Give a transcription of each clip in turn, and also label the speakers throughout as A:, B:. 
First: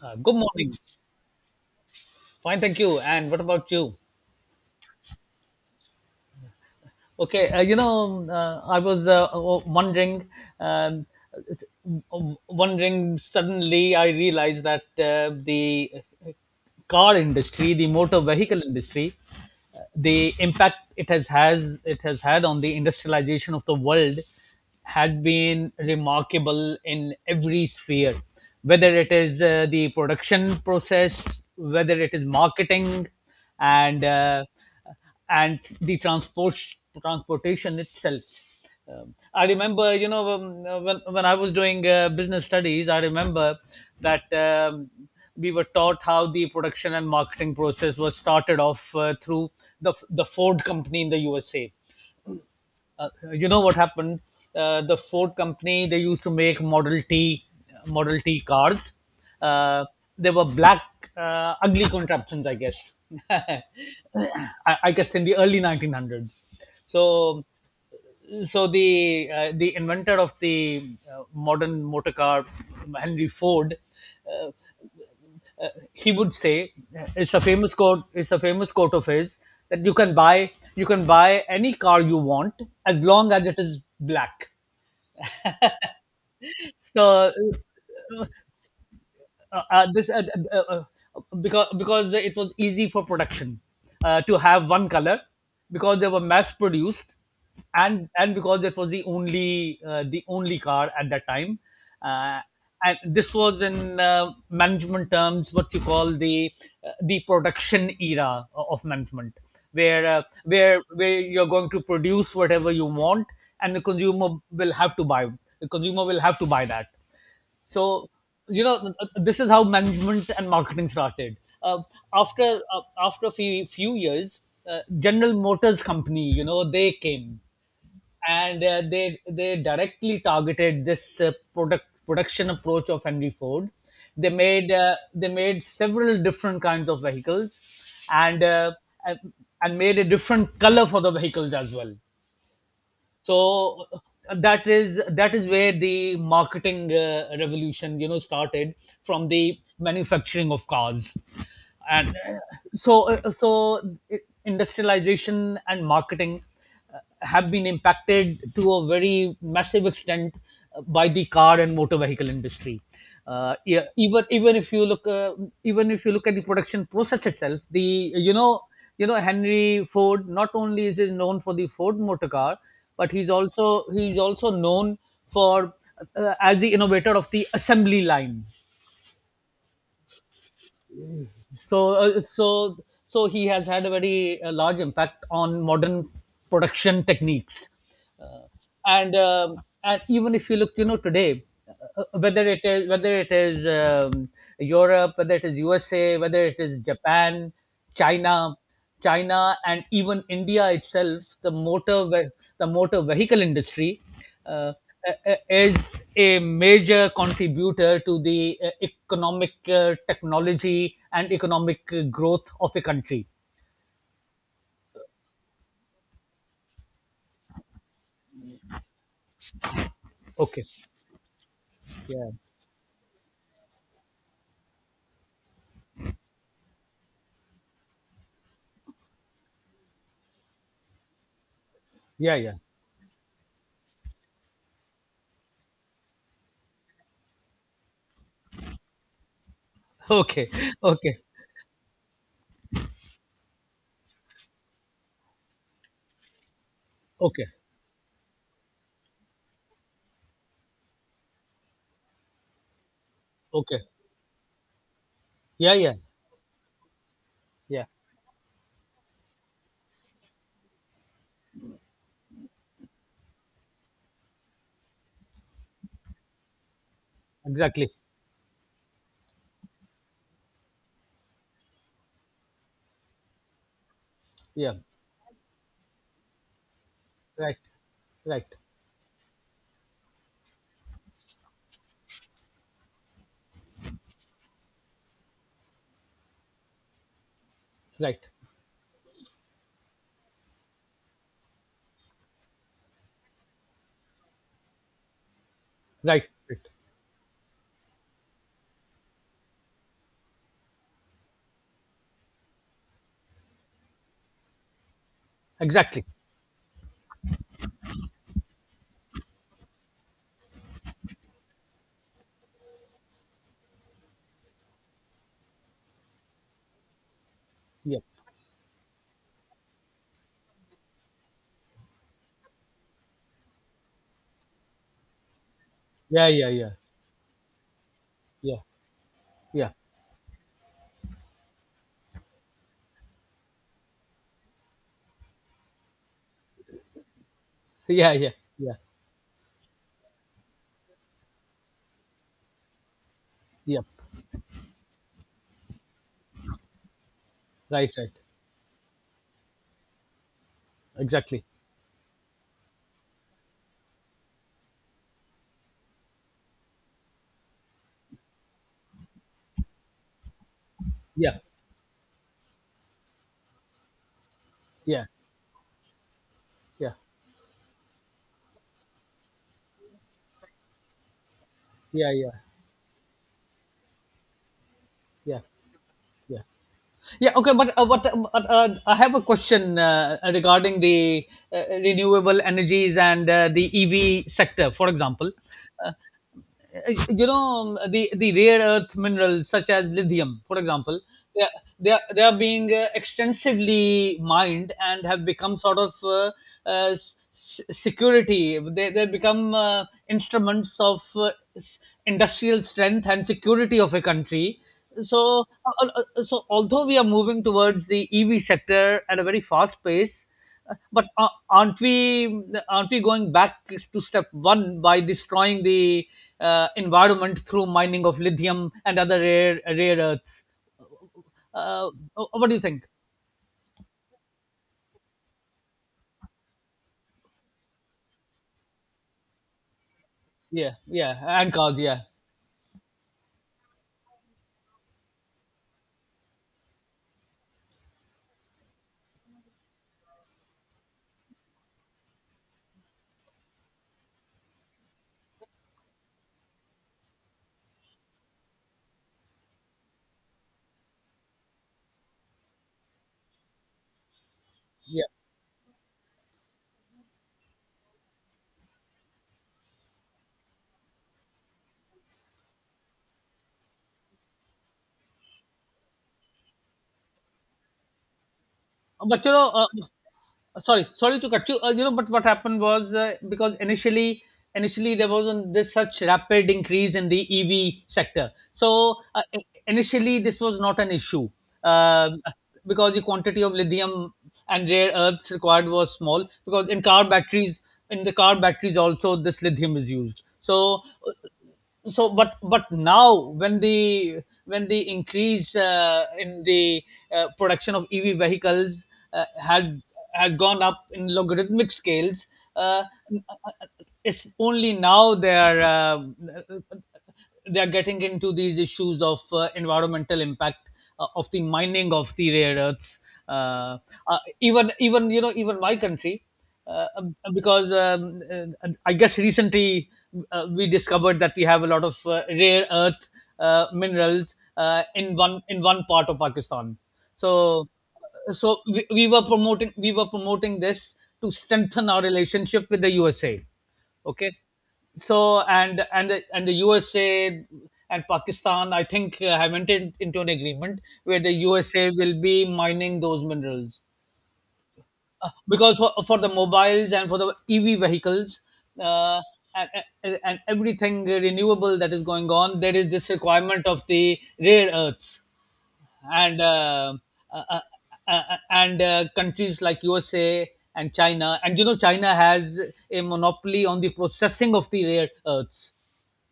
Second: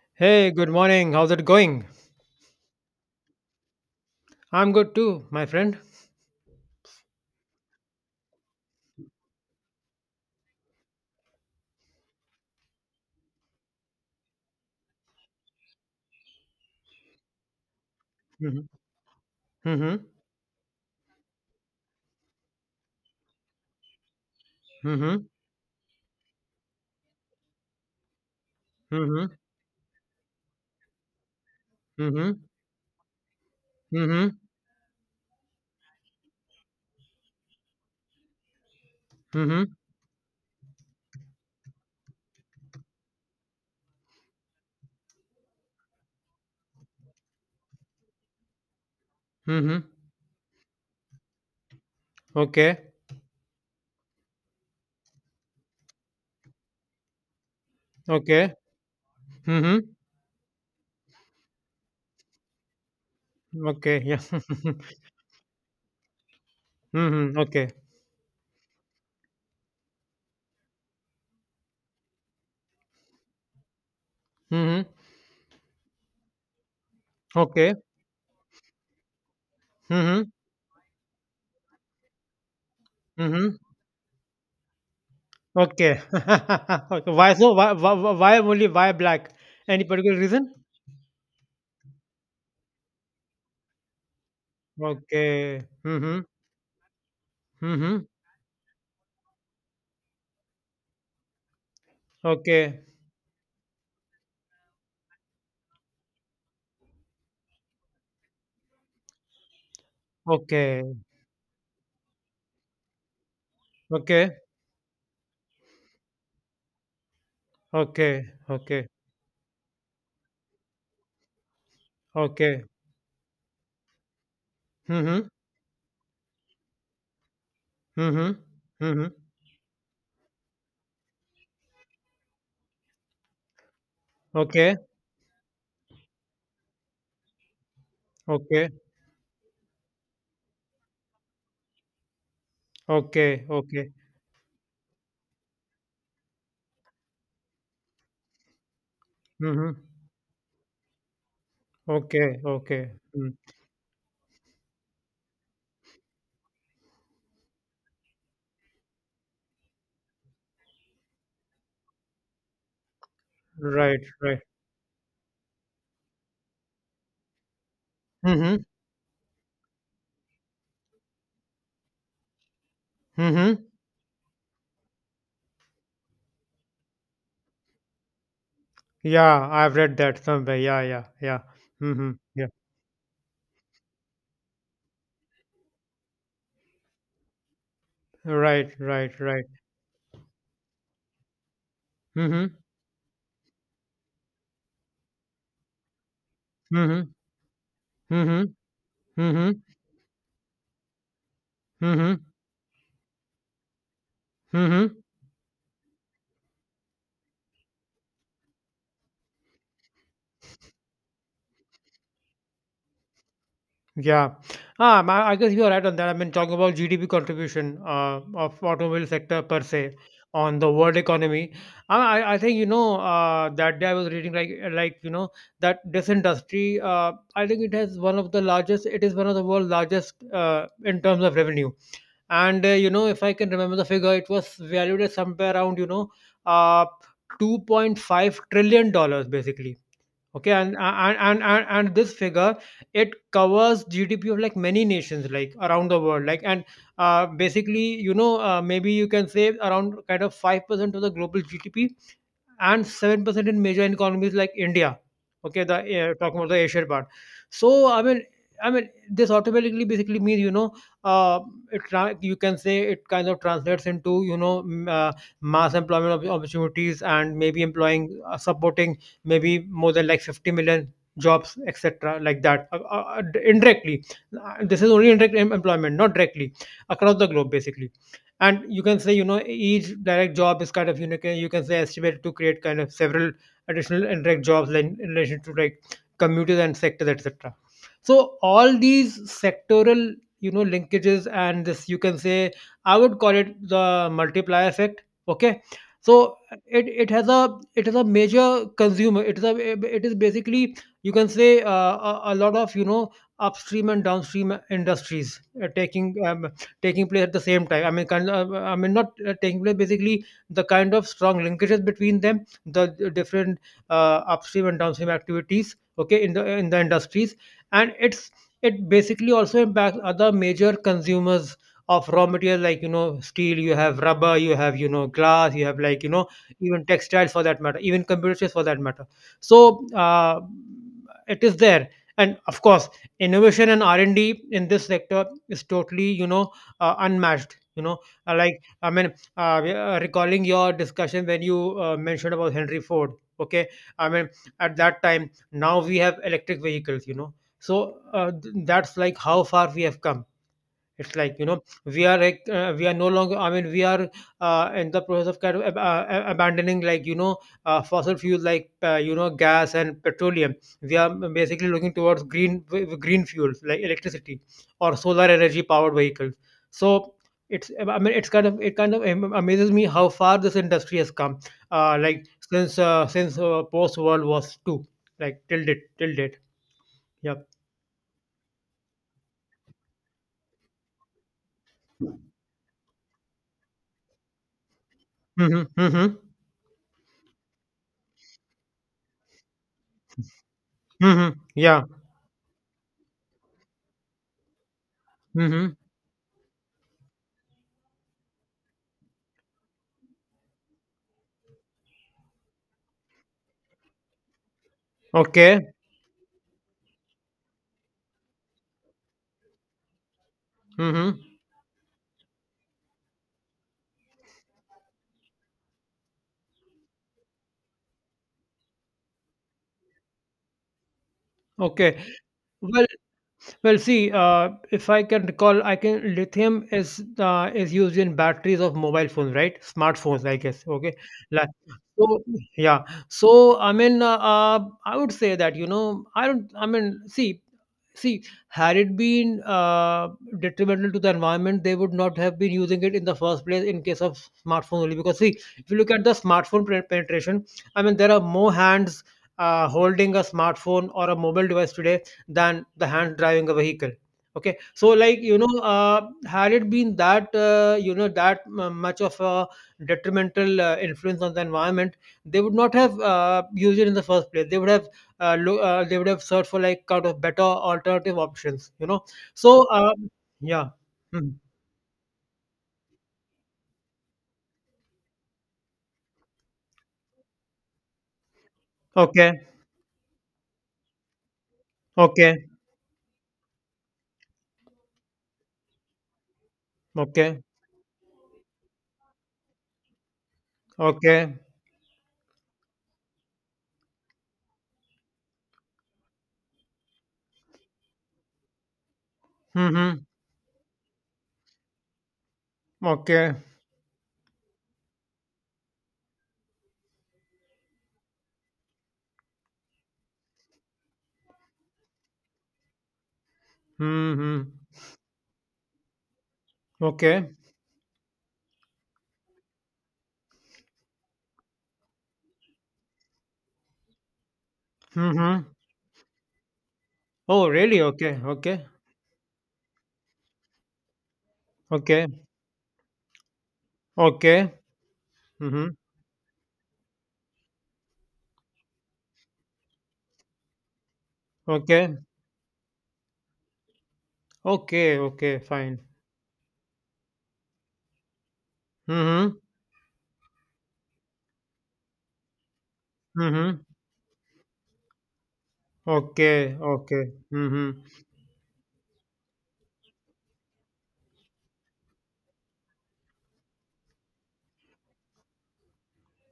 A: Good
B: Hey, good
A: morning.
B: morning. How's it going?
A: Fine, thank you. And what about you?
B: I'm good too, my friend.
A: Okay, I was wondering, um, s- wondering. Suddenly, I realized that the car industry, the motor vehicle
B: Mhm.
A: industry,
B: Mhm.
A: the impact it has it has had on the industrialization of the world had
B: Mhm.
A: been remarkable in every sphere, whether it
B: Mhm.
A: is the production process, whether it is
B: Mhm.
A: marketing, and
B: Mhm.
A: uh, and the transportation itself. I
B: Mhm.
A: remember, when I was doing business studies, I remember that we were taught how the production and marketing process was started off through
B: Mhm.
A: the Ford company in the USA.
B: Okay.
A: Uh, you know what happened? The Ford company, they used to make Model T, Model T
B: Okay.
A: cars. Uh,
B: Mhm.
A: they were black, ugly contraptions, I guess. I,
B: Okay. Yeah.
A: I guess in the early 1900s.
B: Mhm.
A: So,
B: Okay.
A: so, the inventor of the modern motor car, Henry Ford, uh,
B: Mhm.
A: he would say it's a
B: Okay.
A: famous quote. It's a famous quote of his that
B: Mhm.
A: you can buy any car you want as long as it
B: Mhm.
A: is black.
B: Okay. Okay.
A: So
B: Why so? Why? Why only? Why black? Any
A: this
B: particular reason?
A: uh, uh, because it was easy for production, to have one color,
B: Okay.
A: because they were
B: Mhm.
A: mass produced,
B: Mhm.
A: and because it was the only car at that time, uh,
B: Okay.
A: and this was in management terms what you call the production era of management, where uh, where
B: Okay.
A: where you're going to produce whatever you want, and the consumer
B: Okay.
A: will have to buy, the consumer will have to buy that so,
B: Okay.
A: you
B: Okay.
A: know, this is how management and marketing started. Uh, after
B: Okay.
A: After a few, few years,
B: Mhm.
A: General Motors company, you know, they came,
B: Mhm.
A: and uh,
B: Mhm.
A: they they directly targeted this product production approach of Henry Ford. They made
B: Okay.
A: several different kinds of vehicles, and
B: Okay.
A: uh, and and made a different color for the vehicles as well.
B: Okay.
A: So
B: Okay.
A: that is where the marketing revolution, you know, started, from the
B: Mhm.
A: manufacturing of cars, and
B: Okay. Okay.
A: so
B: Mm.
A: so industrialization and marketing have been impacted to a very massive extent, by the car and motor vehicle industry. Uh, yeah,
B: Right.
A: even
B: Right.
A: even if you look, even if you look at the production process itself, the you know
B: Mhm.
A: you know Henry Ford, not only is he known for the Ford motor car, but
B: Mhm.
A: he's also known for, as the innovator of the assembly line.
B: Yeah, I've read that somewhere. Yeah. Yeah. Yeah.
A: so
B: Mhm.
A: uh,
B: Yeah.
A: so so he has had a very large impact on modern production techniques, uh,
B: Right.
A: and
B: Right. Right.
A: um, and even if you look, you know, today,
B: Mhm.
A: whether it is Europe, whether it is USA, whether it is
B: Mhm.
A: Japan,
B: Mhm.
A: china china,
B: Mhm.
A: and even India itself,
B: Mhm.
A: the motor vehicle industry
B: Mhm.
A: uh,
B: Mhm.
A: is a major contributor to the economic, technology and economic growth of a country.
B: Yeah, I guess you're right on that. I mean, talking about GDP contribution of automobile sector per se on
A: Okay.
B: the world economy, I,
A: Yeah.
B: I I think you know that day I was reading like you know that this industry, I think it has one of the largest. It is one of the world's largest in terms of revenue.
A: Yeah. Yeah.
B: And you know, if I can remember the figure, it was valued at somewhere around uh, $2.5 trillion, basically. Okay,
A: Okay.
B: and and,
A: Okay.
B: and and and this figure, it covers GDP of like many nations, like, around the world, like. And
A: Okay.
B: basically, you know, maybe you can say around kind of 5% of the global GDP and 7% in
A: Okay.
B: major economies like India. Okay,
A: Yeah.
B: the
A: Yeah.
B: talking about the Asian part.
A: Yeah.
B: So I mean, this automatically basically means, you know, uh, you can say it kind of translates into, you know, mass employment opportunities, and maybe
A: Exactly.
B: employing supporting maybe more than like 50 million jobs, etc., like that, indirectly.
A: Yeah.
B: This is only indirect employment, not directly, across the globe,
A: Right.
B: basically.
A: Right.
B: And you can say, you know, each direct job is kind of unique. You can say estimated to create kind of several additional indirect jobs in relation to, like, commuters and sectors, etc.
A: Right.
B: So all these sectoral, you know, linkages, and this, you can say, I would call it the multiplier effect. Okay,
A: Right.
B: so
A: Right.
B: it is a major consumer. It is basically, you can say, a lot of, you know, upstream and downstream industries
A: Exactly.
B: taking taking place at the same time. I mean, kind of, I mean, not taking place. Basically, the kind of strong linkages between them, the different upstream and downstream activities. Okay, in the industries, and
A: Yeah.
B: it basically also impacts other major consumers of raw material, like, you know, steel, you have rubber, you have, you know, glass, you have, like, you know,
A: Yeah. Yeah. Yeah.
B: even textiles, for that matter, even computer chips,
A: Yeah.
B: for that matter.
A: Yeah.
B: So it is there. And of course, innovation and R&D in this sector is totally, you know, unmatched, you know.
A: Yeah. Yeah.
B: Like,
A: Yeah.
B: I mean, recalling your discussion when you mentioned about Henry Ford. Okay,
A: Yep.
B: I mean, at that time. Now we have electric vehicles, you know. So
A: Right. Right.
B: that's like how far we have come. It's like,
A: Exactly.
B: you know, we are no longer. I mean, we are in the process of kind of abandoning, like, you know, fossil fuels, like, you know, gas and petroleum. We are
A: Yeah.
B: basically looking towards green fuels like electricity or
A: Yeah.
B: solar energy powered vehicles.
A: Yeah.
B: So it's I mean it's kind of it kind of am- amazes me how far this industry has come.
A: Yeah.
B: Like,
A: Yeah.
B: since post World War II,
A: Yeah.
B: like till date. Till date.
A: Yeah. Yeah.
B: Yep.
A: Okay. But what? But I have a question regarding the renewable energies and the EV sector, for example.
B: Mm-hmm.
A: Uh,
B: Mm-hmm.
A: you know, the rare earth minerals such as lithium, for example,
B: Mm-hmm.
A: they are,
B: Yeah.
A: they are being extensively mined and have become
B: Mm-hmm.
A: sort of s- s- security they become instruments of s- industrial strength and security of a country. so
B: Okay.
A: uh, uh, so although we are moving towards the EV sector at a very fast pace, but
B: Mhm.
A: aren't we going back to step one by destroying the environment through mining of lithium and other rare earths? Uh,
B: Okay.
A: what do you think?
B: Well, well. See, if I can recall, I can lithium is is used in batteries of mobile phones, right? Smartphones, I guess.
A: Yeah,
B: Okay.
A: yeah,
B: Like,
A: and cars. Yeah,
B: so, yeah. So, I mean, I would say that, you know, I don't. I mean, See, had it been detrimental to the environment, they would not have been using it in the first place in case of smartphone only. Because, see, if you look at the smartphone penetration, I mean, there are more hands holding a smartphone or a mobile device today than the hands driving a vehicle. Okay, so
A: yeah.
B: like, you know, had it been that, you know, that much of a detrimental influence on the environment, they would not have used it in the first place. They would have searched for, like, kind of better alternative options, you know.
A: But you know,
B: So yeah.
A: sorry, sorry
B: Hmm.
A: to cut you. You know, but what happened was because initially, there wasn't this such rapid increase in the EV sector. So
B: Okay,
A: initially, this was not an issue. Um
B: okay,
A: because the quantity of lithium and rare earths required was small. Because in car
B: okay,
A: batteries, in the car batteries also, this lithium is used. So uh,
B: okay.
A: so but now, when the when the increase in the production of EV vehicles uh, has
B: Mm-hmm.
A: has gone up in logarithmic scales, uh,
B: Okay.
A: it's only now they are getting into these issues of environmental impact of the mining of the rare earths. Uh, uh,
B: Mm-hmm.
A: even even you know, even my country,
B: Okay.
A: because I guess recently, we discovered that we have a lot of rare earth minerals in
B: Mm-hmm.
A: one part of Pakistan.
B: Oh,
A: So
B: really? Okay, okay.
A: we were promoting, we were promoting this to strengthen our
B: Okay,
A: relationship with the USA. Okay,
B: okay.
A: so
B: Mm-hmm.
A: and and the, and the USA and Pakistan, I think, have entered into an agreement where the USA
B: Okay,
A: will be mining those minerals,
B: okay, okay,
A: because
B: fine.
A: for the mobiles and for the EV vehicles, uh,
B: Mm-hmm.
A: and, and everything renewable that is going on, there is this
B: Mm-hmm.
A: requirement of the rare earths. and
B: Okay,
A: uh,
B: okay.
A: uh, uh,
B: Mm-hmm.
A: uh, uh, and uh, countries like USA and China, and you know, China has a monopoly on the processing of the rare earths.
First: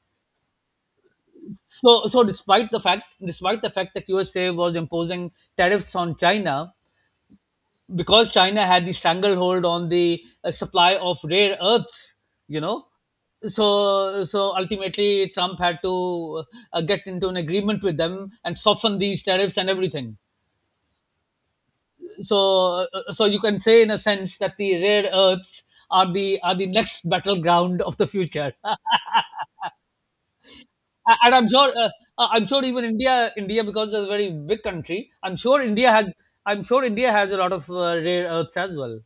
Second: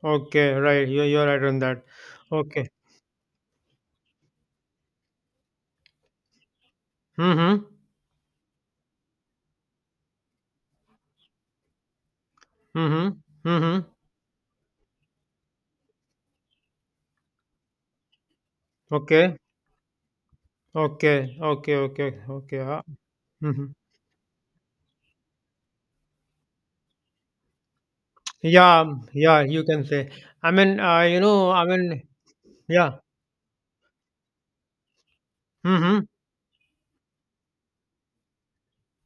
B: Okay, right. You're right on that.
A: So
B: Okay.
A: despite the fact that USA was imposing tariffs on China,
B: Mm-hmm.
A: because China had the stranglehold on the supply of rare earths, you know,
B: Mm-hmm. Mm-hmm.
A: so ultimately Trump had to get into an agreement with them and soften these
B: Okay.
A: tariffs and everything.
B: Okay, okay, okay, okay.
A: So, so you can
B: Mhm.
A: say in a sense that the rare earths are the next battleground of the future.
B: Yeah, yeah, you can say. I mean,
A: A-
B: you
A: and I'm
B: know, I
A: sure,
B: mean,
A: I'm sure, even
B: yeah.
A: India, India, because it's a very big country.
B: Mm-hmm.
A: I'm sure India has a lot of rare earths as well.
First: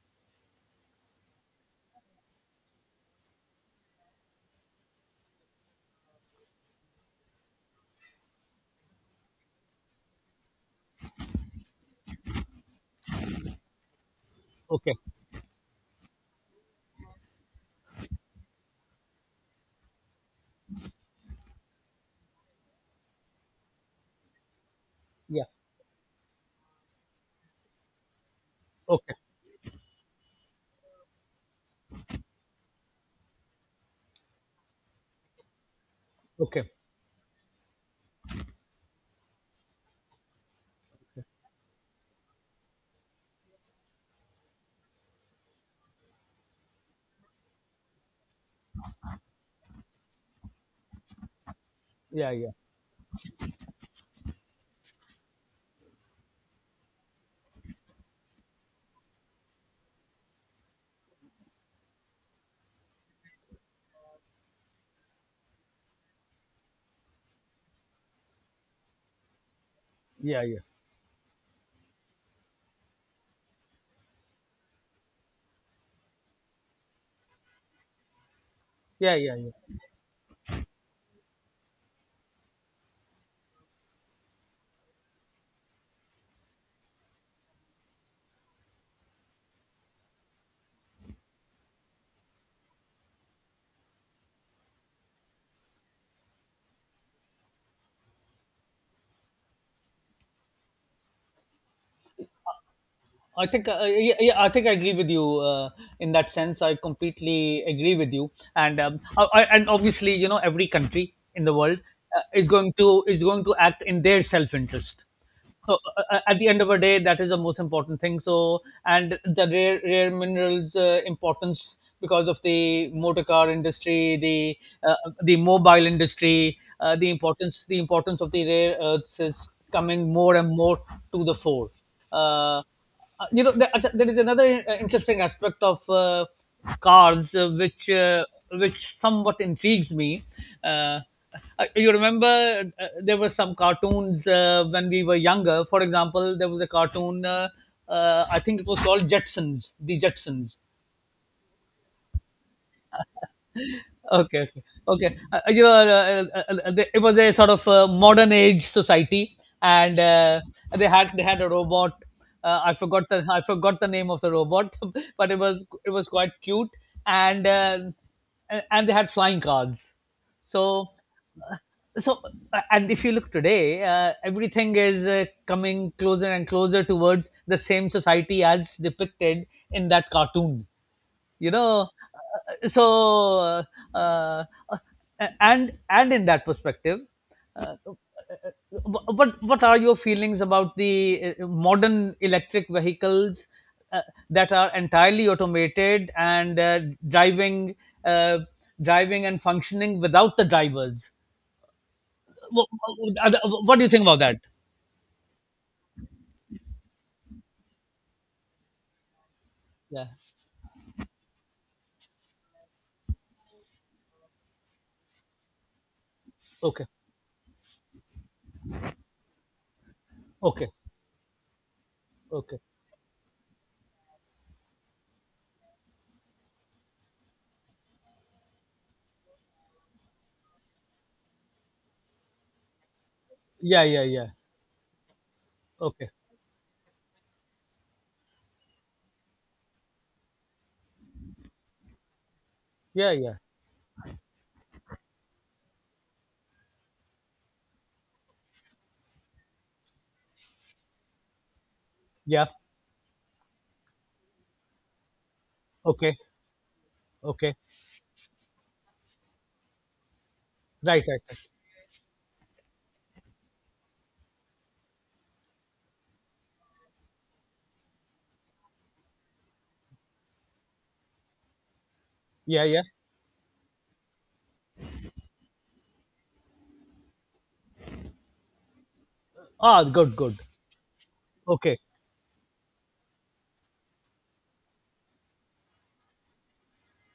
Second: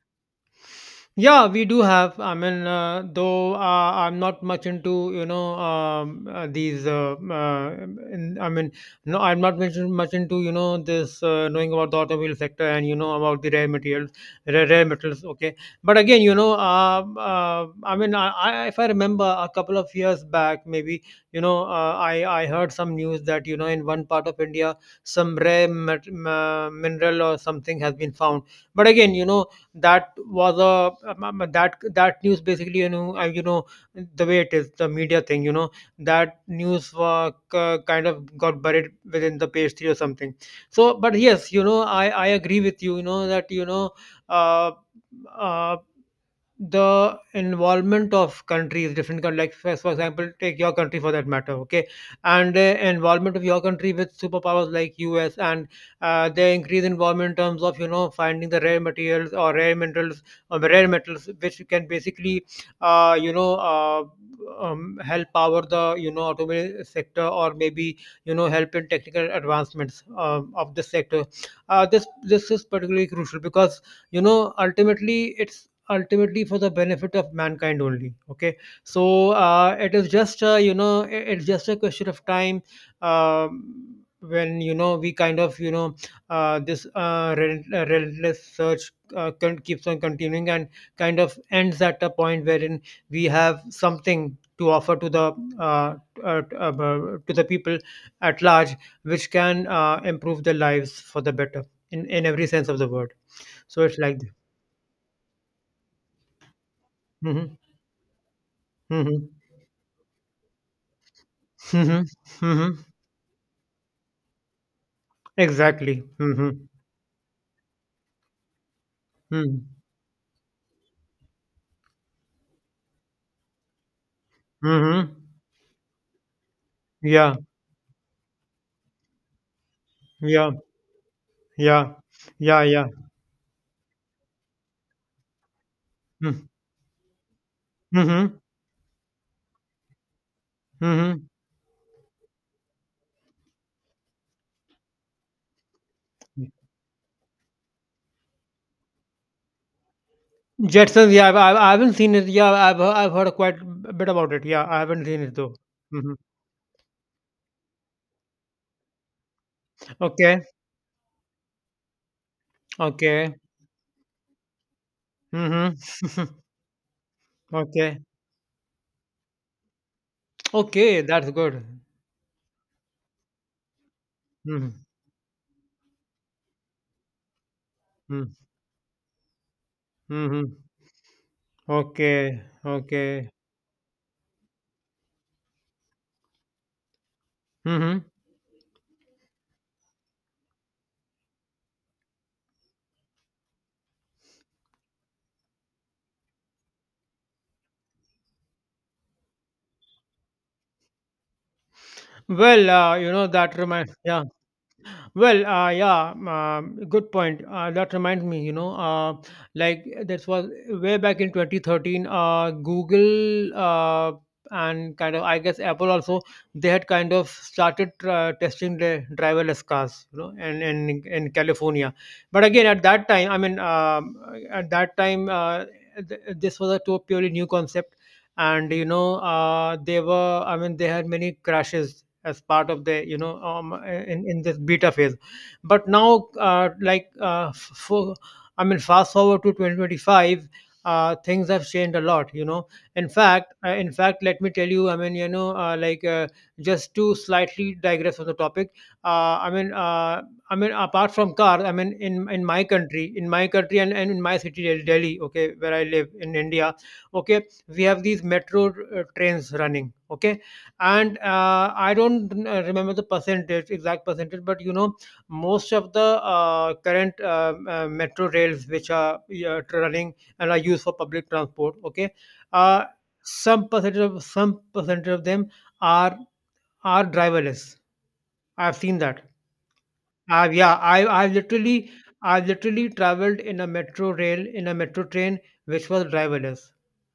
B: Yeah, we do have. I mean, though, I'm not much into, you know, these. In, I mean, no, I'm not much into, you know, this, knowing about the automobile sector and, you know, about the rare materials, rare
A: Okay,
B: metals. Okay, but again, you know, I mean, if I remember a couple of years back, maybe, you know, I heard some news that, you know, in one part of India some
A: yeah,
B: mineral or something has been found. But again,
A: okay,
B: you know, that was a that news basically, you know, you know, the way it is, the media thing, you know, that
A: okay,
B: news was kind of got buried within the page three or something. So, but yes, you know, I agree with you, you know, that, you know, uh, uh, the involvement of countries, different countries, like, for example, take your country for that matter, okay,
A: yeah, yeah,
B: and involvement of your country with superpowers like US, and their increased involvement in terms of, you know, finding the rare materials or rare minerals or rare metals, which can basically you know, help power the, you know, automobile sector, or maybe, you know, help in technical advancements
A: yeah, yeah,
B: of this sector. This is particularly crucial because, you know, ultimately, it's ultimately for the benefit of mankind only. Okay,
A: yeah,
B: so
A: yeah, yeah.
B: it is just, you know, it's just a question of time. um, when, you know, we kind of, you know, this relentless search keeps on continuing, and kind of ends at a point wherein we have something to offer to the, uh, uh, uh, to the people at large, which can improve their lives for the better, in every sense of the word.
A: I think
B: So it's
A: yeah,
B: like.
A: yeah, I think I agree with you in that sense. I
B: Hmm.
A: completely agree with you, and I, and obviously, you know, every country in the world
B: Mhm, mhm,
A: is going to act in their self interest. So
B: exactly.
A: at the end
B: Mhm,
A: of the day, that is the most important thing. So, and the
B: mhm,
A: rare minerals, importance because of the motor car industry,
B: mhm.
A: the mobile industry,
B: Yeah,
A: the importance of the rare earths is coming more
B: yeah,
A: and more to the fore.
B: yeah, yeah,
A: Uh,
B: yeah.
A: you know, there, there is another interesting aspect of
B: Mm.
A: cars,
B: Mhm,
A: which somewhat intrigues me. Uh,
B: mhm.
A: you remember, there were some cartoons when we were younger. For example, there was a cartoon. I think it was called Jetsons, the Jetsons,
B: Jetsons, yeah, I haven't seen it. Yeah, I've heard quite a bit about
A: okay,
B: it.
A: okay,
B: Yeah, I haven't
A: okay.
B: seen it though. Hmm.
A: It was a sort of modern age society, and
B: Okay,
A: they had a robot.
B: okay.
A: I forgot the name of the robot, but
B: Hmm.
A: it was quite cute, and uh,
B: Okay,
A: and they had flying cars. so
B: okay, that's
A: uh,
B: good.
A: so uh, and if you look today,
B: Mm-hmm.
A: everything is coming closer and closer towards the same society
B: Mm-hmm.
A: as depicted in that cartoon,
B: Mm-hmm.
A: you know.
B: Okay,
A: uh, so
B: okay.
A: uh, uh, a- and and in that perspective, uh,
B: Hmm.
A: but what are your feelings about the modern electric vehicles uh, that are entirely automated, and driving uh, driving and functioning without the drivers? what,
B: Well, you know, that
A: what do you
B: reminds,
A: think about
B: yeah.
A: that?
B: Well, yeah, good point. That reminds me, you know, like
A: Yeah,
B: this was way back in 2013. Google, and kind of, I guess, Apple also, they had
A: okay,
B: kind of started testing the driverless cars, you know, and
A: okay,
B: in California. But
A: okay,
B: again, at that time, I mean, at that time, this was a purely new concept, and you know, I mean, they had many crashes as part of the, you know,
A: yeah, yeah,
B: in,
A: yeah,
B: in this beta phase. But
A: okay,
B: now, like, for I mean, fast forward to 2025, things have changed a lot, you know. in
A: yeah, yeah,
B: fact uh, in fact let me tell you, I mean, you know, like, just to slightly digress from the topic. Uh, i mean uh, i mean apart from cars, I mean, in
A: yeah,
B: my country, and in my city Delhi, okay, where I live
A: okay,
B: in India. Okay,
A: okay,
B: we have these metro trains running. Okay,
A: right,
B: and
A: right, right.
B: I don't remember the percentage exact percentage, but you know, most of the current metro rails which are running and are used for public transport, okay,
A: Yeah, yeah.
B: uh, some percentage of them are are driverless. I've seen that.
A: Ah, good, good.
B: Yeah,
A: Okay,
B: I literally traveled in a metro train which was driverless,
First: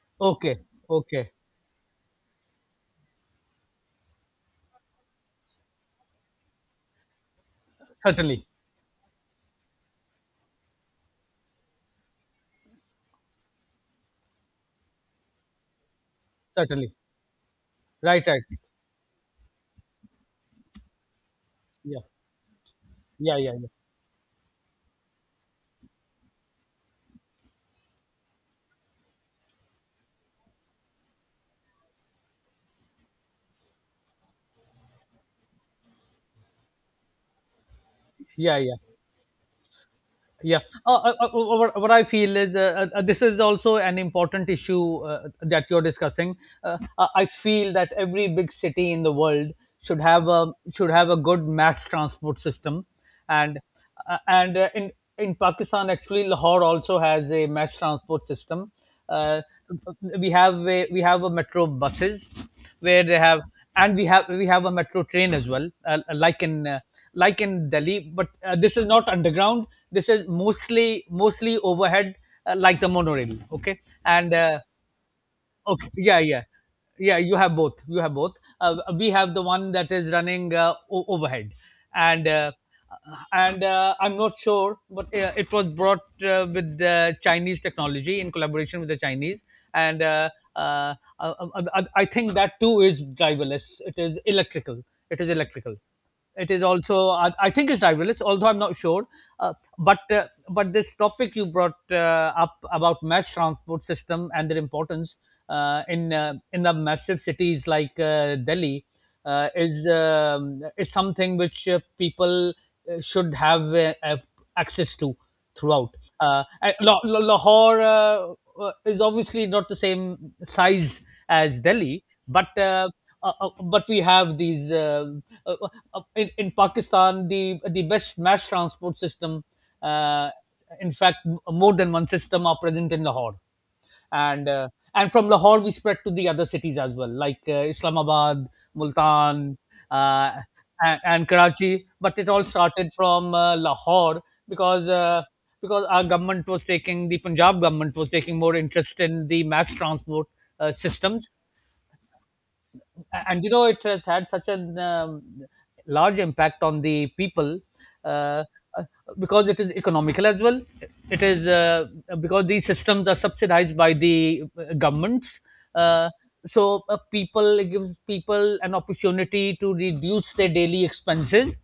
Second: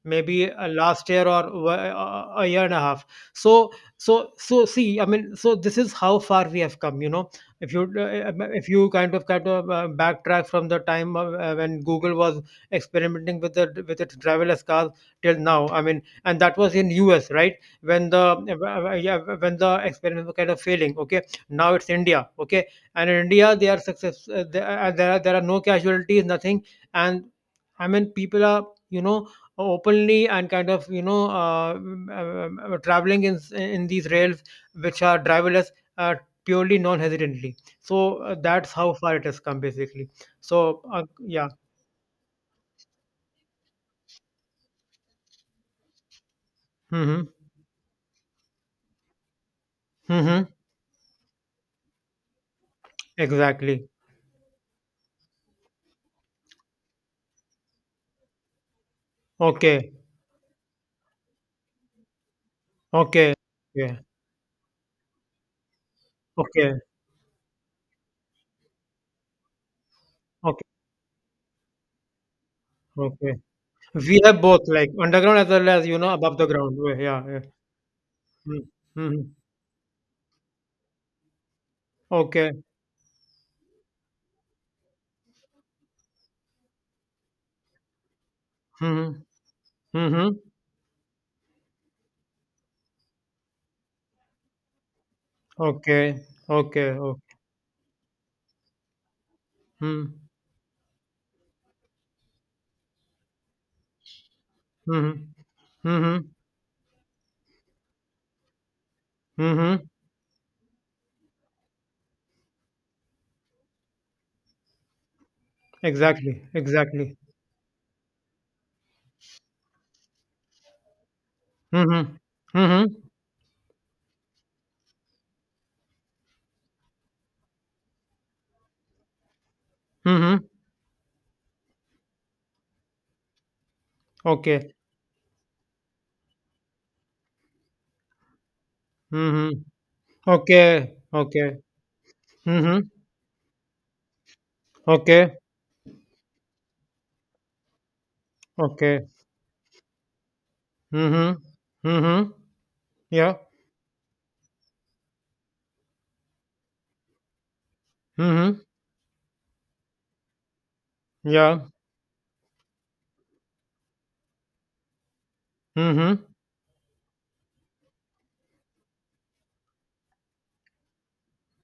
B: maybe
A: okay,
B: last year,
A: okay.
B: or a year and a half. So so see, I mean, so this is how far we have come. You know, if you uh,
A: Certainly,
B: if you kind of backtrack from the time of, when Google was experimenting with the with its driverless cars till now, I mean, and that was in
A: certainly.
B: US, right? When the
A: Right, right.
B: yeah, when the experiment was kind of failing. Okay, now it's
A: Yeah,
B: India. Okay, and in
A: yeah,
B: India
A: yeah,
B: they are success there are no casualties, nothing. And I mean people are, you know openly and kind of traveling in these rails which are driverless, uh, purely non-hesitantly. So
A: yeah, yeah,
B: that's how
A: yeah.
B: far it has come basically.
A: Yeah.
B: So uh, yeah.
A: What I feel is, this is also an important issue that you're discussing. I
B: Mm-hmm.
A: feel that every big city in the world
B: Mm-hmm.
A: should have a good mass transport system, and
B: Exactly.
A: and in Pakistan, actually, Lahore also has a mass transport system. uh,
B: Okay.
A: we have a metro buses where they
B: Okay.
A: have, and
B: Yeah.
A: we have a metro train as well,
B: Okay.
A: like in Delhi, but this is not underground. This is
B: Okay.
A: mostly overhead, like the
B: Okay,
A: monorail. Okay.
B: we
A: and
B: have
A: uh,
B: both, like underground as well as,
A: okay.
B: you know,
A: Yeah,
B: above
A: yeah.
B: the ground.
A: Yeah,
B: Yeah,
A: you
B: yeah.
A: have both. You have both. We
B: Mm-hmm.
A: have the one that is running overhead, and uh,
B: Okay.
A: and I'm not sure, but it was brought with the Chinese technology in collaboration with the
B: Mhm.
A: Chinese, and
B: Mhm.
A: uh, I think that too is driverless. It is electrical. It is electrical.
B: Okay.
A: It is
B: Okay. Okay.
A: also
B: Oh.
A: I think it's driverless, although I'm not sure. uh, but
B: Mhm.
A: uh, but this topic you brought up about mass transport system and their importance
B: Mhm.
A: uh, in
B: Mhm.
A: uh, in the massive cities like Delhi
B: Mhm.
A: is something which people should have access to throughout.
B: Exactly. Exactly.
A: Lahore is obviously not the same size as Delhi,
B: Mhm.
A: but uh,
B: Mhm.
A: uh, uh, but we have these uh, uh, in Pakistan the best mass transport system. Uh,
B: Mhm.
A: in fact, more than one system are present in Lahore, and uh,
B: Okay.
A: and from Lahore we spread to the other cities as well, like Islamabad,
B: Mhm.
A: Multan, uh,
B: Okay.
A: and
B: Okay.
A: Karachi. But it all
B: Mhm.
A: started from Lahore, because uh,
B: Okay.
A: because our government was taking, the Punjab government was taking more interest
B: Okay.
A: in the mass transport systems,
B: Mhm. Mhm. Yeah.
A: and you know it has had such an large impact on the people, uh,
B: Mhm.
A: uh, because it is economical as well. it is
B: Yeah.
A: uh, because these systems are subsidized by the governments, uh,
B: Mhm.
A: so people, it gives people an opportunity to reduce their daily expenses,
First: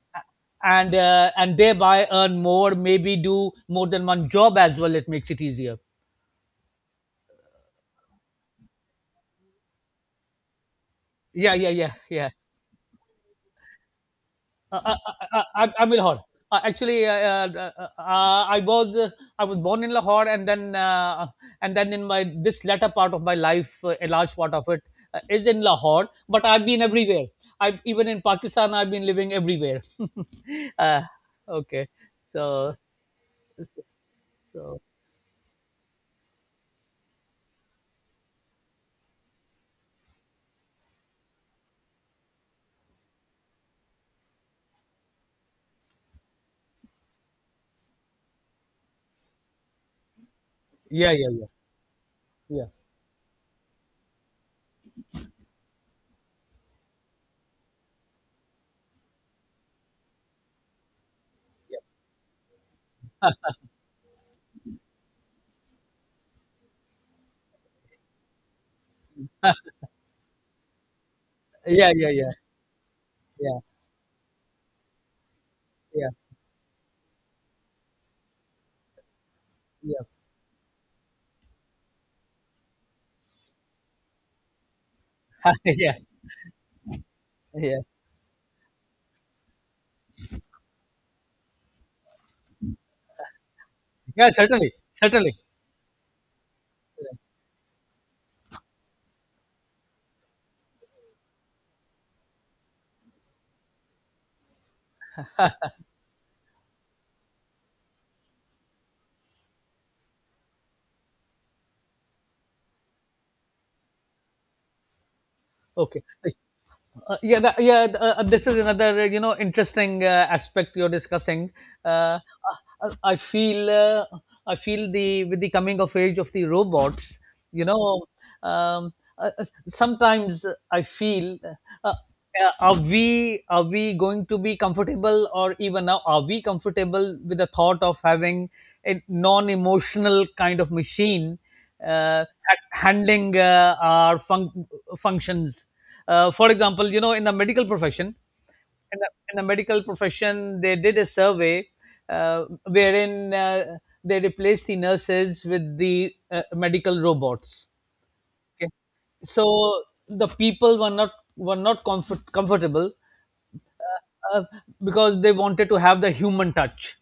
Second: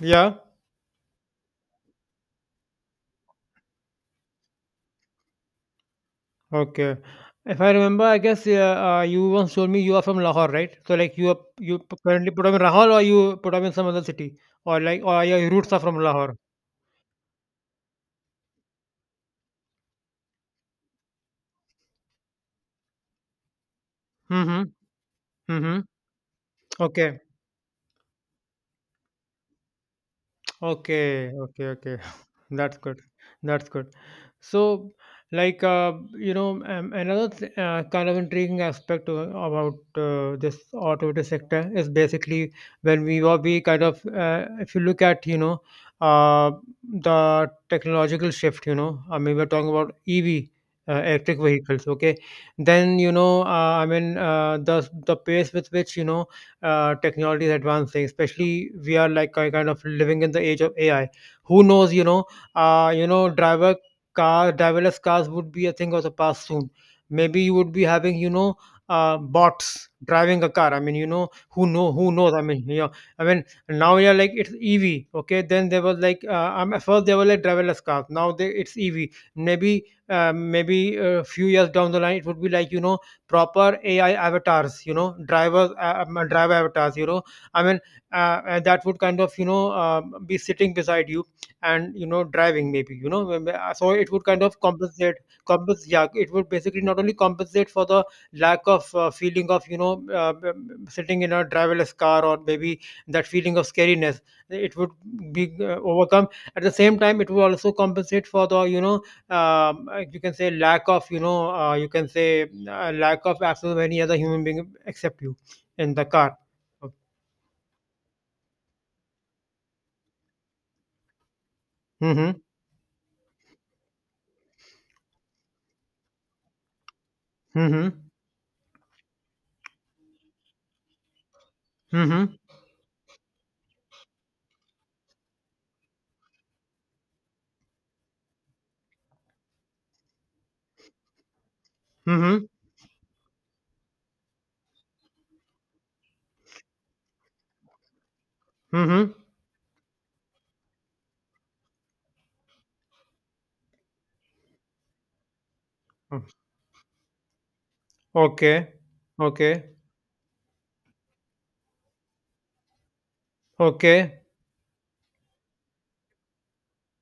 B: Yeah.
A: and thereby earn more, maybe do more than one job as well. It makes it easier.
B: Okay. If I remember, I guess, yeah, you once told me you are from Lahore, right? So like, you are,
A: Yeah, yeah, yeah,
B: currently
A: yeah.
B: put up in Rahul, or you put up in some other city, or
A: Uh, I,
B: like, or
A: I, I,
B: your roots are
A: I- am
B: from
A: in Lahore.
B: Lahore.
A: Actually, I was born in Lahore, and then in my this latter part of my life, a large part
B: Mm-hmm.
A: of it is in
B: Mm-hmm.
A: Lahore. But I've been
B: Okay.
A: everywhere. I've even in Pakistan. I've been living everywhere. uh,
B: Okay, okay,
A: okay,
B: okay.
A: so
B: That's good. That's good.
A: so
B: So, like, you know, another kind of intriguing aspect about this automotive sector is basically, when we kind of, if you look at, you know, uh, the technological shift, you know, I mean, we're talking about EV.
A: yeah, yeah,
B: Electric
A: yeah,
B: vehicles, okay?
A: yeah,
B: Then you know, I mean, the pace with which, you know, technology is advancing, especially we are like, kind of living in the age of AI. Who knows, you know, you know, driverless cars would be a thing of the past soon. Maybe you would be having, you know, bots driving a car. I mean, you know,
A: yeah, yeah, yeah,
B: who
A: yeah,
B: knows? I mean, yeah. I mean,
A: yeah,
B: now you're like it's EV, okay? Then there was
A: yeah,
B: like, at first there were like driverless cars, now they, it's EV. Maybe
A: yeah.
B: maybe a few years down the line it would be like, you know, proper AI avatars, you know, drivers,
A: Yeah,
B: driver avatars, you know, I mean,
A: yeah,
B: and that would kind of, you know, be sitting beside you and, you know, driving maybe, you know, so it would
A: yeah,
B: kind of
A: certainly,
B: compensate,
A: certainly.
B: compensate, yeah, it would basically not only compensate for the lack of feeling of, you know, sitting in a driverless car, or maybe that feeling of scariness, it would be overcome. At the same time, it would also compensate for the, you know, you can say lack of, you know, you can say, lack of, absence of any other human being except you in
A: Okay.
B: the car.
A: Like, yeah, this is another you know interesting aspect you're discussing. Uh,
B: Mm-hmm.
A: I feel I feel the with the coming of age of the robots. You
B: Mm-hmm.
A: know, um, uh, uh, sometimes I feel uh,
B: Mm-hmm.
A: are we going to be comfortable, or even now are we comfortable with the thought of having a non-emotional kind of machine uh,
B: Mm-hmm.
A: handling our functions. For example, you know, in the medical profession,
B: Mm-hmm.
A: in the medical profession, they did a survey wherein they replaced the nurses with the
B: Mm-hmm.
A: medical robots.
B: Okay.
A: Okay.
B: Okay.
A: So the people were not, were not comfortable,
B: Okay.
A: uh, uh, because they wanted to have the human touch.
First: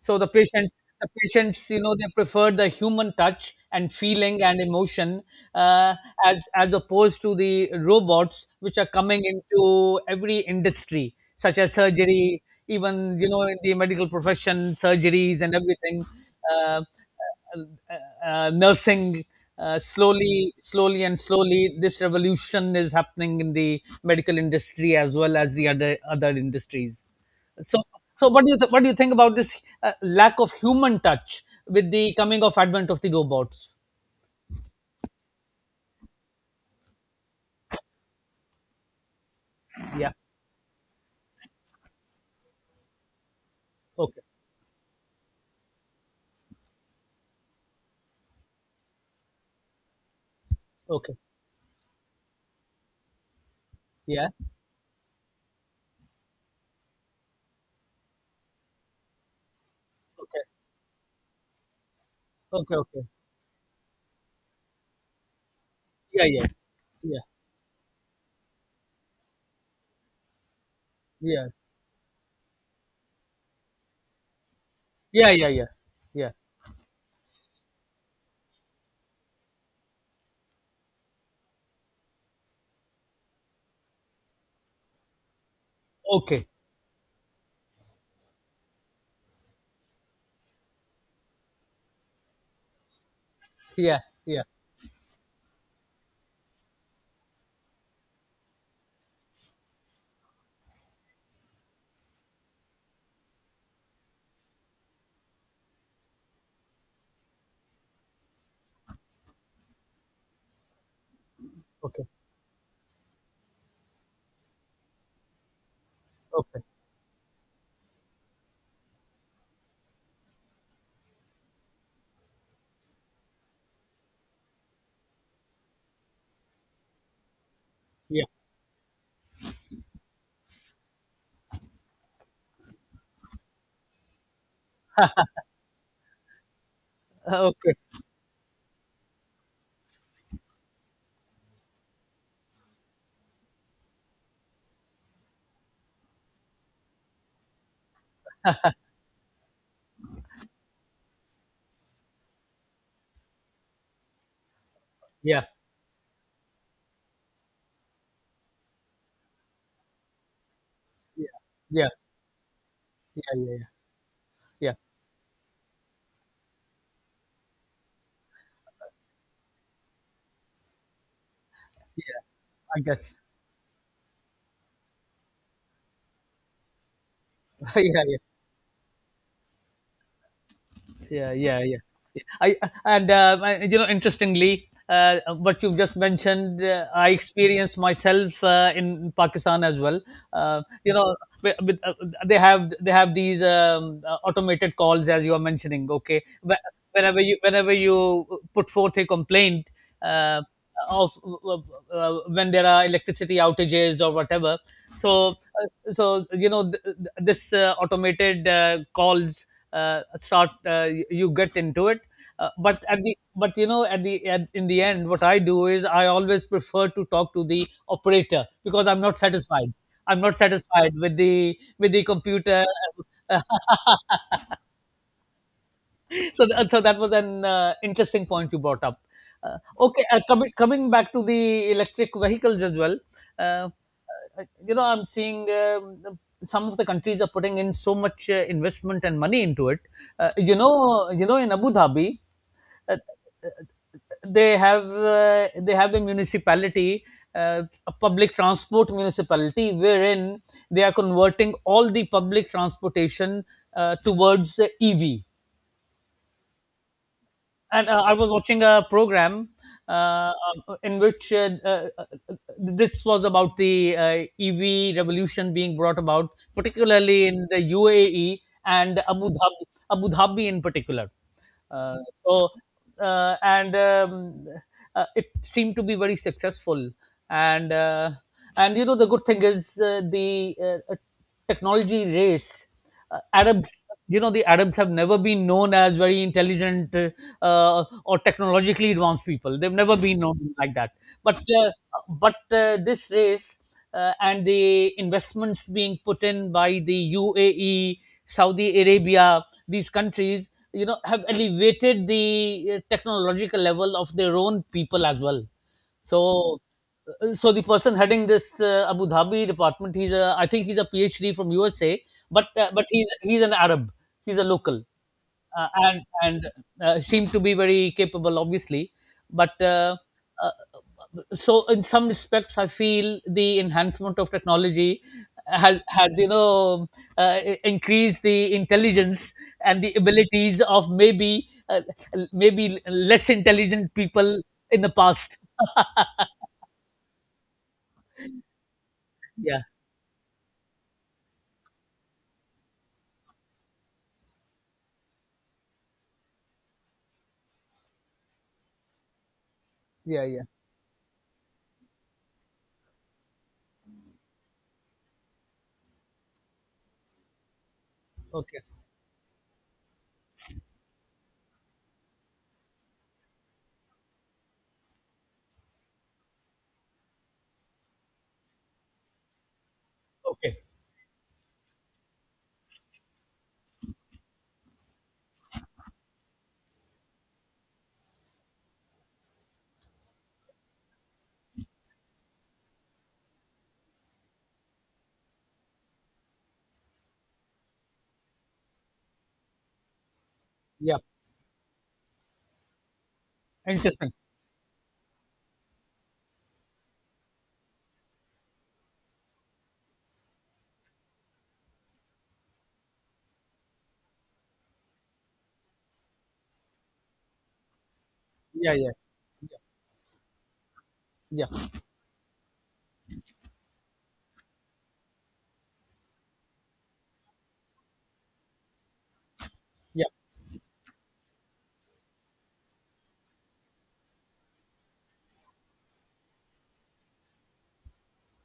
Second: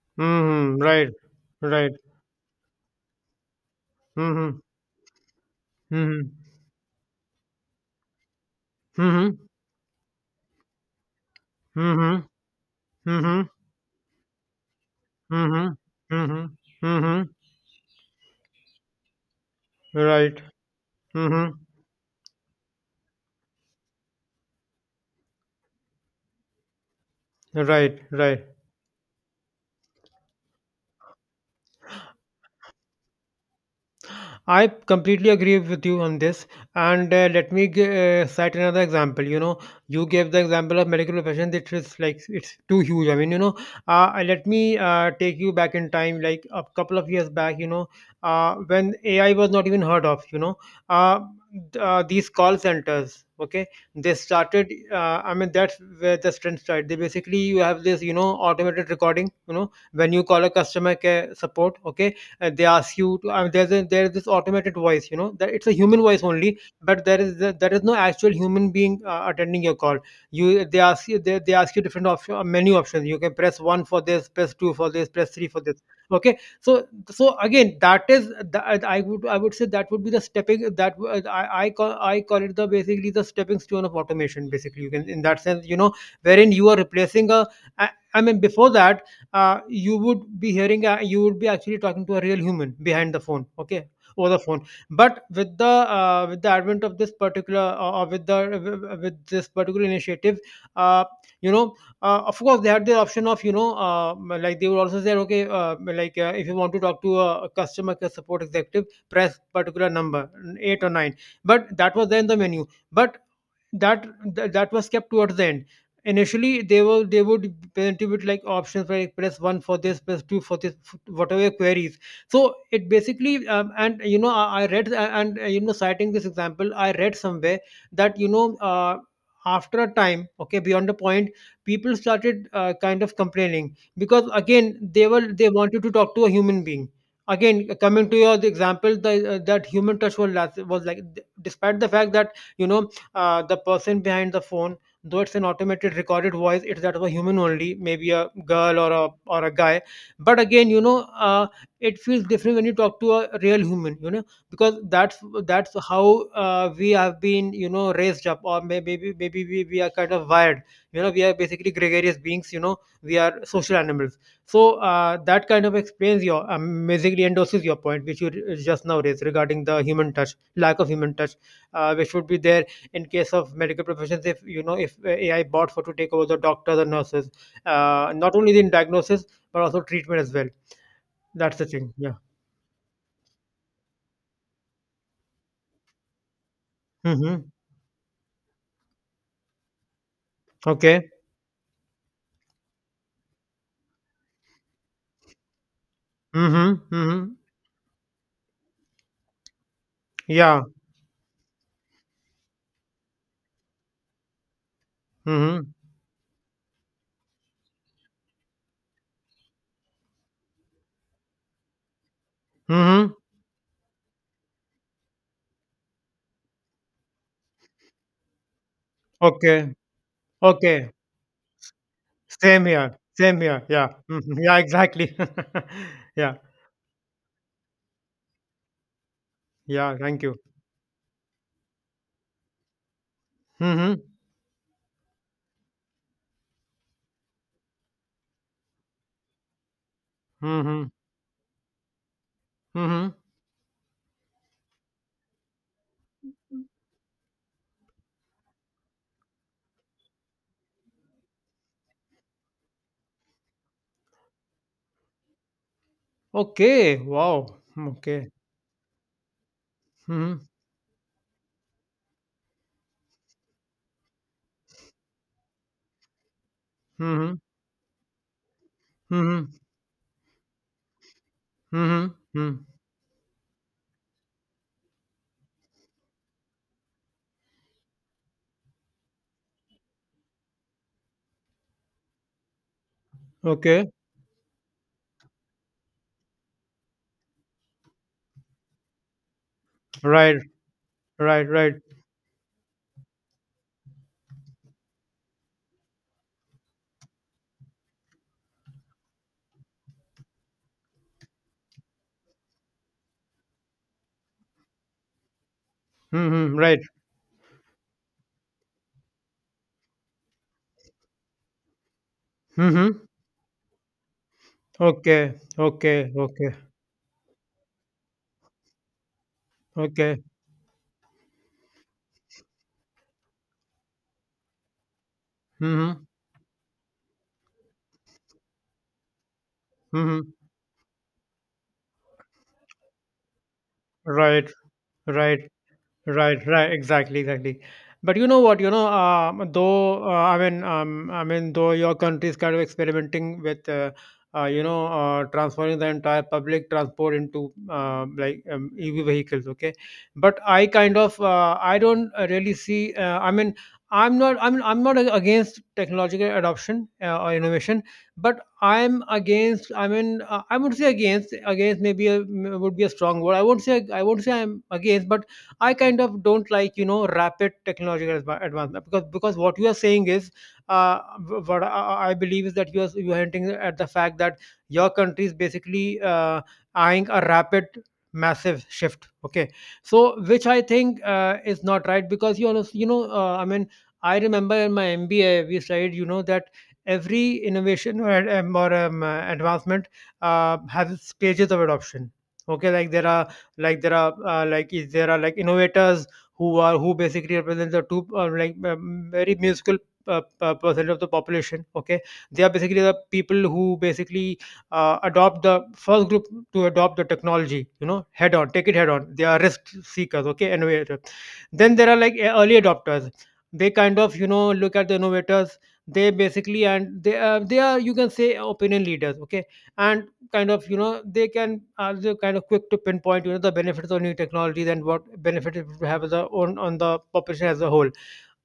A: So the patient,
B: Mm-hmm.
A: the
B: Right.
A: patients, you
B: Right.
A: know, they preferred the human touch and feeling and
B: Mm-hmm.
A: emotion, uh,
B: Mm-hmm.
A: as opposed to the robots, which are coming
B: Mm-hmm.
A: into every industry, such as
B: Mm-hmm.
A: surgery, even you
B: Mm-hmm.
A: know in the medical profession, surgeries and
B: Mm-hmm.
A: everything.
B: Mm-hmm.
A: Uh,
B: Mm-hmm.
A: Nursing,
B: Right.
A: slowly, slowly and
B: Mm-hmm.
A: slowly, this revolution is happening in the medical industry as well as the other other industries. So,
B: Right.
A: so
B: Right.
A: what do you what do you think about this lack of human touch with the coming of advent of the robots?
B: I completely agree with you on this, and let me cite another example. You know, you
A: Yeah.
B: gave the example of medical profession, which is like it's too huge. I mean, you know,
A: Okay.
B: let me take you back in time, like a couple of years back. You know, when AI was not even heard of. You know,
A: Okay.
B: uh, these call centers. Okay, they
A: Yeah.
B: started. I mean, that's where the strength started. They basically, you have this, you know, automated recording. You know, when you
A: Okay.
B: call a customer care support. Okay. And they
A: Okay.
B: ask
A: Okay.
B: you to, I mean, there's a, there is this automated voice, you know, that it's a human voice
A: Yeah.
B: only, but there
A: Yeah.
B: is there is no actual human being attending your call. You,
A: Yeah.
B: they ask you different option, menu options. You can press one for this, press two for this,
A: Yeah.
B: press three
A: Yeah. Yeah.
B: for
A: Yeah.
B: this.
A: Yeah.
B: Okay, so so again, that is that I would, I would say that would be the stepping, that w- I call, it the basically the stepping stone of automation basically, you can, in that sense, you know,
A: Okay.
B: wherein you are replacing a, I mean before that you would be hearing, you would be actually talking to a real human behind the phone. Okay,
A: Yeah.
B: over the
A: Yeah.
B: phone. But with the, with the advent of this particular, or with the, with this particular initiative, uh, you know, of course they had the option of, you know, like they would also say okay, like, if you want to talk to a customer care support executive, press particular number 8 or 9. But that
A: Okay.
B: was there in the menu, but that, that was kept towards the end. Initially
A: Okay.
B: they were, they would present you with like options, like press one for this, press two for this, whatever queries. So it basically, and you know, I read, and, you know, citing this example I read somewhere that,
A: Yeah.
B: you know, after a time, okay, beyond a point, people started, kind of complaining because again they were, they wanted to talk to a human being. Again,
A: Okay.
B: coming to your example, the, that human touch was last, was like despite the fact that, you know, the person behind the phone, though it's an automated recorded voice, it's that of a human only, maybe a girl or a, or a guy. But again, you know, it feels different when you talk to a real human, you know. Because that's
A: Yeah.
B: that's how, we have been, you know, raised up, or maybe we are kind of wired, you know, we
A: Yeah.
B: are basically
A: Yeah.
B: gregarious beings, you know, we
A: Yeah.
B: are
A: Yeah.
B: social animals. So
A: Yeah.
B: that kind of explains your, basically endorses your point which you, just now raised regarding the human touch, lack of human touch, which
A: Yeah,
B: would be there
A: I
B: in
A: guess.
B: case of medical professions, if, you know, if AI bots were to take over the doctors and nurses,
A: Yeah, yeah.
B: not only in diagnosis but also treatment as well.
A: Yeah,
B: That's
A: yeah,
B: the
A: yeah,
B: thing, yeah.
A: yeah. I and I- you know interestingly what you've just mentioned, I
B: Mm-hmm.
A: experienced myself in Pakistan as well. You
B: Okay.
A: know, with, with, uh, they have, they have these automated calls, as you are mentioning. Okay.
B: Mm-hmm.
A: Whenever
B: Mm-hmm.
A: you, whenever you put forth a complaint uh,
B: Yeah.
A: of when there are electricity outages or whatever. So
B: Mm-hmm.
A: so you know this automated calls, sort, you get into it, uh, but at
B: Mm-hmm.
A: the but you know at the at, in the end what I do is I always prefer to talk to the operator because I'm not
B: Okay.
A: satisfied. I'm not
B: Okay.
A: satisfied with the
B: Same
A: computer.
B: here. Same here, yeah. Mhm. Yeah, exactly. Yeah.
A: So, so that was an interesting point you brought up. Uh,
B: Yeah,
A: okay, uh,
B: thank you.
A: coming coming back to the electric vehicles as well. Uh,
B: Mm-hmm.
A: you know, I'm seeing some of the countries are putting in so much investment and money into it. Uh, you
B: Mm-hmm.
A: know, you know, in Abu Dhabi, uh,
B: Mm-hmm.
A: they have a municipality, uh, a public transport municipality, wherein they are converting all the public transportation towards EV,
B: Okay. Wow. Hmm.
A: and I
B: Okay.
A: was watching a program uh,
B: Mm-hmm.
A: uh, in which this was about the EV revolution being brought about, particularly
B: Mm-hmm.
A: in the UAE and Abu
B: Mm-hmm.
A: Dhabi, Abu Dhabi in particular. Uh,
B: Mm-hmm.
A: so
B: Mm.
A: and it seemed to be very successful. And uh, and you know the good thing is the technology race. Arabs,
B: Okay.
A: you know, the Arabs have never been known as very intelligent or technologically advanced people. They've never been
B: Right.
A: known like that. But
B: Right.
A: uh,
B: Right.
A: but this race and the investments being put in by the UAE, Saudi Arabia, these countries, you know, have elevated the technological level of their own people as well.
B: Mhm.
A: So
B: Right.
A: so the person heading this Abu Dhabi department, he's a, I think he's a PhD from USA, but
B: Mhm.
A: he's an Arab, he's a local.
B: Okay.
A: uh, and
B: Okay.
A: and
B: Okay.
A: uh, seemed to be very capable obviously, but
B: Okay.
A: uh, so in some respects I feel the enhancement of technology has
B: Mhm.
A: has you know, increased the intelligence and the
B: Mhm.
A: abilities of maybe maybe less intelligent people
B: Right.
A: in the past.
B: Right. Right, right, exactly, exactly. But you know what, you know,
A: Yeah,
B: though, though your country is kind of experimenting with, you know, transforming the entire public transport into, like, EV vehicles, okay?
A: yeah,
B: But
A: yeah.
B: I kind of, I don't, really see. I mean, I'm not against technological adoption, or innovation, but
A: Okay,
B: I'm against. I mean, I would say against, against maybe a, would be a strong word. I won't say I'm against, but I kind of don't like, you know, rapid technological advancement. Because what you are saying is,
A: okay.
B: what I believe is that you are hinting at the fact that your country is basically eyeing a rapid, massive shift, okay? So which I think, is not right because, you know, I mean, I remember in my MBA we studied, you know, that every innovation, or advancement,
A: Yeah,
B: has stages of adoption. Okay, like there are, like there
A: interesting.
B: are like is there are like innovators, who are, who basically represent the two, like, very musical, percent of the population, okay. They are basically the people who basically, adopt, the first group to adopt the technology, you know, head on, take
A: Yeah,
B: it head
A: yeah,
B: on, they are
A: yeah,
B: risk seekers, okay, innovator.
A: yeah,
B: Then there are like early adopters. They kind of, you know, look at the innovators, they basically, and they, they are, you can say, opinion leaders, okay.
A: yeah,
B: And kind of, you know, they can are they kind of quick to pinpoint, you know, the benefits of new technologies and what benefit it would have as a, on the population as a whole.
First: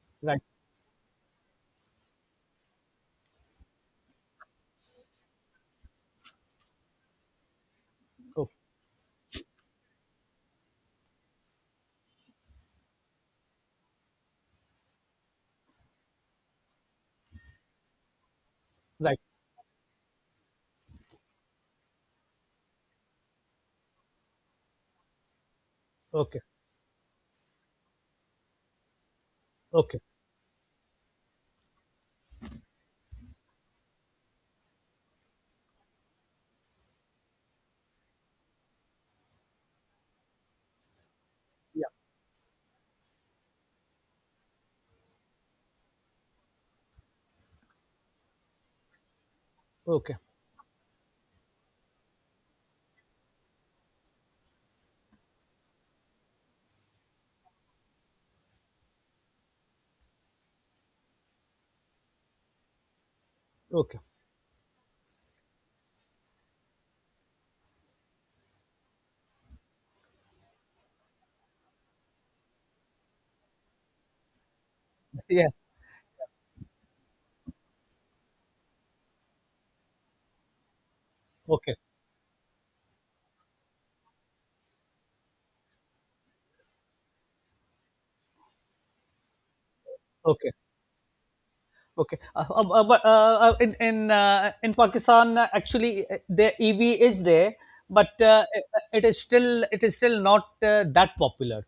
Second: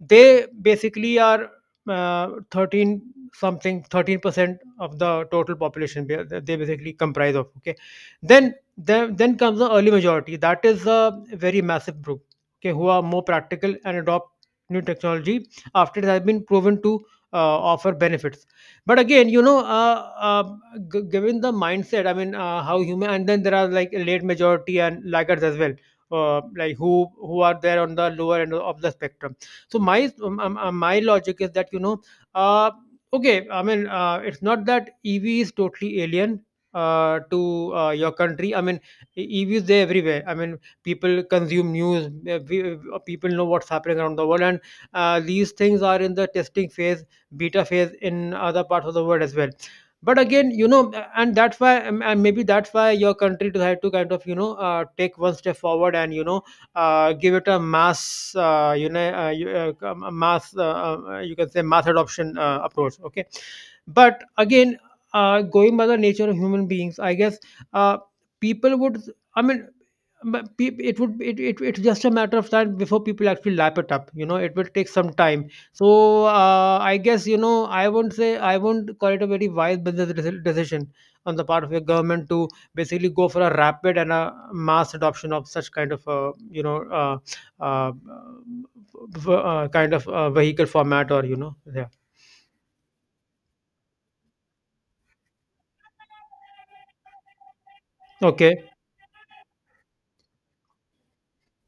B: They
A: right.
B: basically are, 13, something 13% of the total population they basically comprise of, okay. then
A: Okay,
B: then then comes the early majority, that is a very massive group, okay, who are more practical and adopt new technology after it has been proven to offer benefits. But
A: right.
B: again, you know, given the mindset, I mean, how human. And then there are like late majority and laggards as well,
A: Okay,
B: like who are there on the lower end of the spectrum. So
A: okay.
B: my, my logic is that, you know, uh, okay, I mean, it's not that EV is totally alien, to, your country, I mean EV is there everywhere, I mean people consume
A: Yeah.
B: news, people know what's happening around the world, and these things are in the testing phase, beta phase in other parts of the world as well.
A: Okay,
B: But again, you know, and that's why, and maybe that's why your country decided to kind of, you know, take one step forward and, you know, give it a mass, you know, a mass, you can say, mass adoption, approach, okay.
A: okay.
B: But again, going by the nature of human beings, I guess, uh, people would, I mean, but it would, it's just a matter of time before people actually lap it up, you know, it will take some time.
A: Yeah.
B: So I guess, you know, I won't call it a very wise business decision on the part of
A: Okay,
B: your government to basically go for a rapid and a mass adoption of such kind of, you know, uh, kind of,
A: okay.
B: vehicle format, or you know, yeah.
A: Okay, but in Pakistan, actually, the EV is there, but
B: Okay.
A: it is still, it is still not that popular.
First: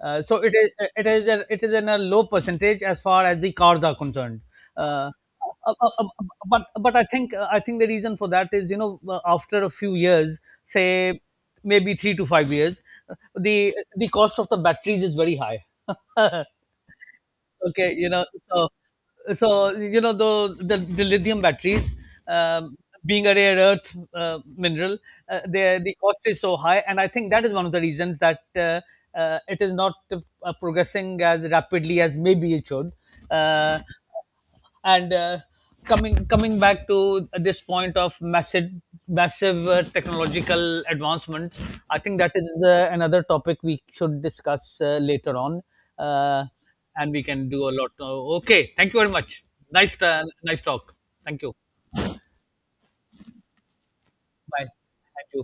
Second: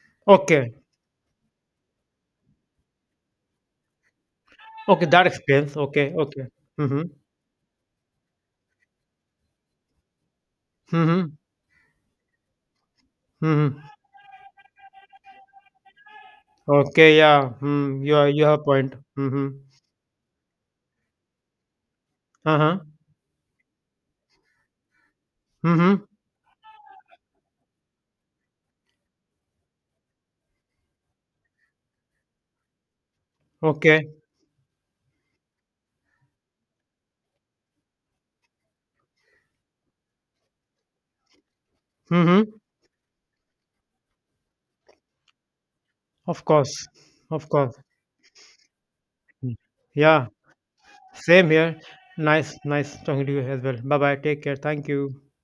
A: Uh, so it
B: Okay.
A: is it is a, it is in a low percentage as far as the cars are concerned.
B: Okay,
A: Uh,
B: that
A: uh,
B: explains.
A: uh, uh,
B: Okay, okay.
A: but but
B: Mm-hmm.
A: I think the reason for that is, you know, after a few years, say
B: Mm-hmm.
A: maybe 3 to 5 years,
B: Mm-hmm.
A: the cost of the batteries is very high.
B: Okay, yeah. Mm,
A: Okay, you
B: you
A: know,
B: are, you have a
A: so
B: point. Mm-hmm.
A: so you know the lithium batteries, um,
B: Uh-huh.
A: being a rare earth mineral, the
B: Mm-hmm.
A: cost is so high, and I think that is one of the reasons that it is not progressing as rapidly as maybe it should. Uh,
B: Okay.
A: and coming coming back to this point of massive, massive technological advancements, I think that
B: Mm-hmm.
A: is another topic we should discuss later on,
B: Of
A: uh,
B: course.
A: and we
B: Of
A: can do a
B: course.
A: lot. Okay, thank you very much. Nice
B: Yeah.
A: nice talk. Thank
B: Same
A: you.
B: here. Nice. Nice talking to you as well. Bye bye, take care,
A: Bye,
B: thank you.
A: thank you.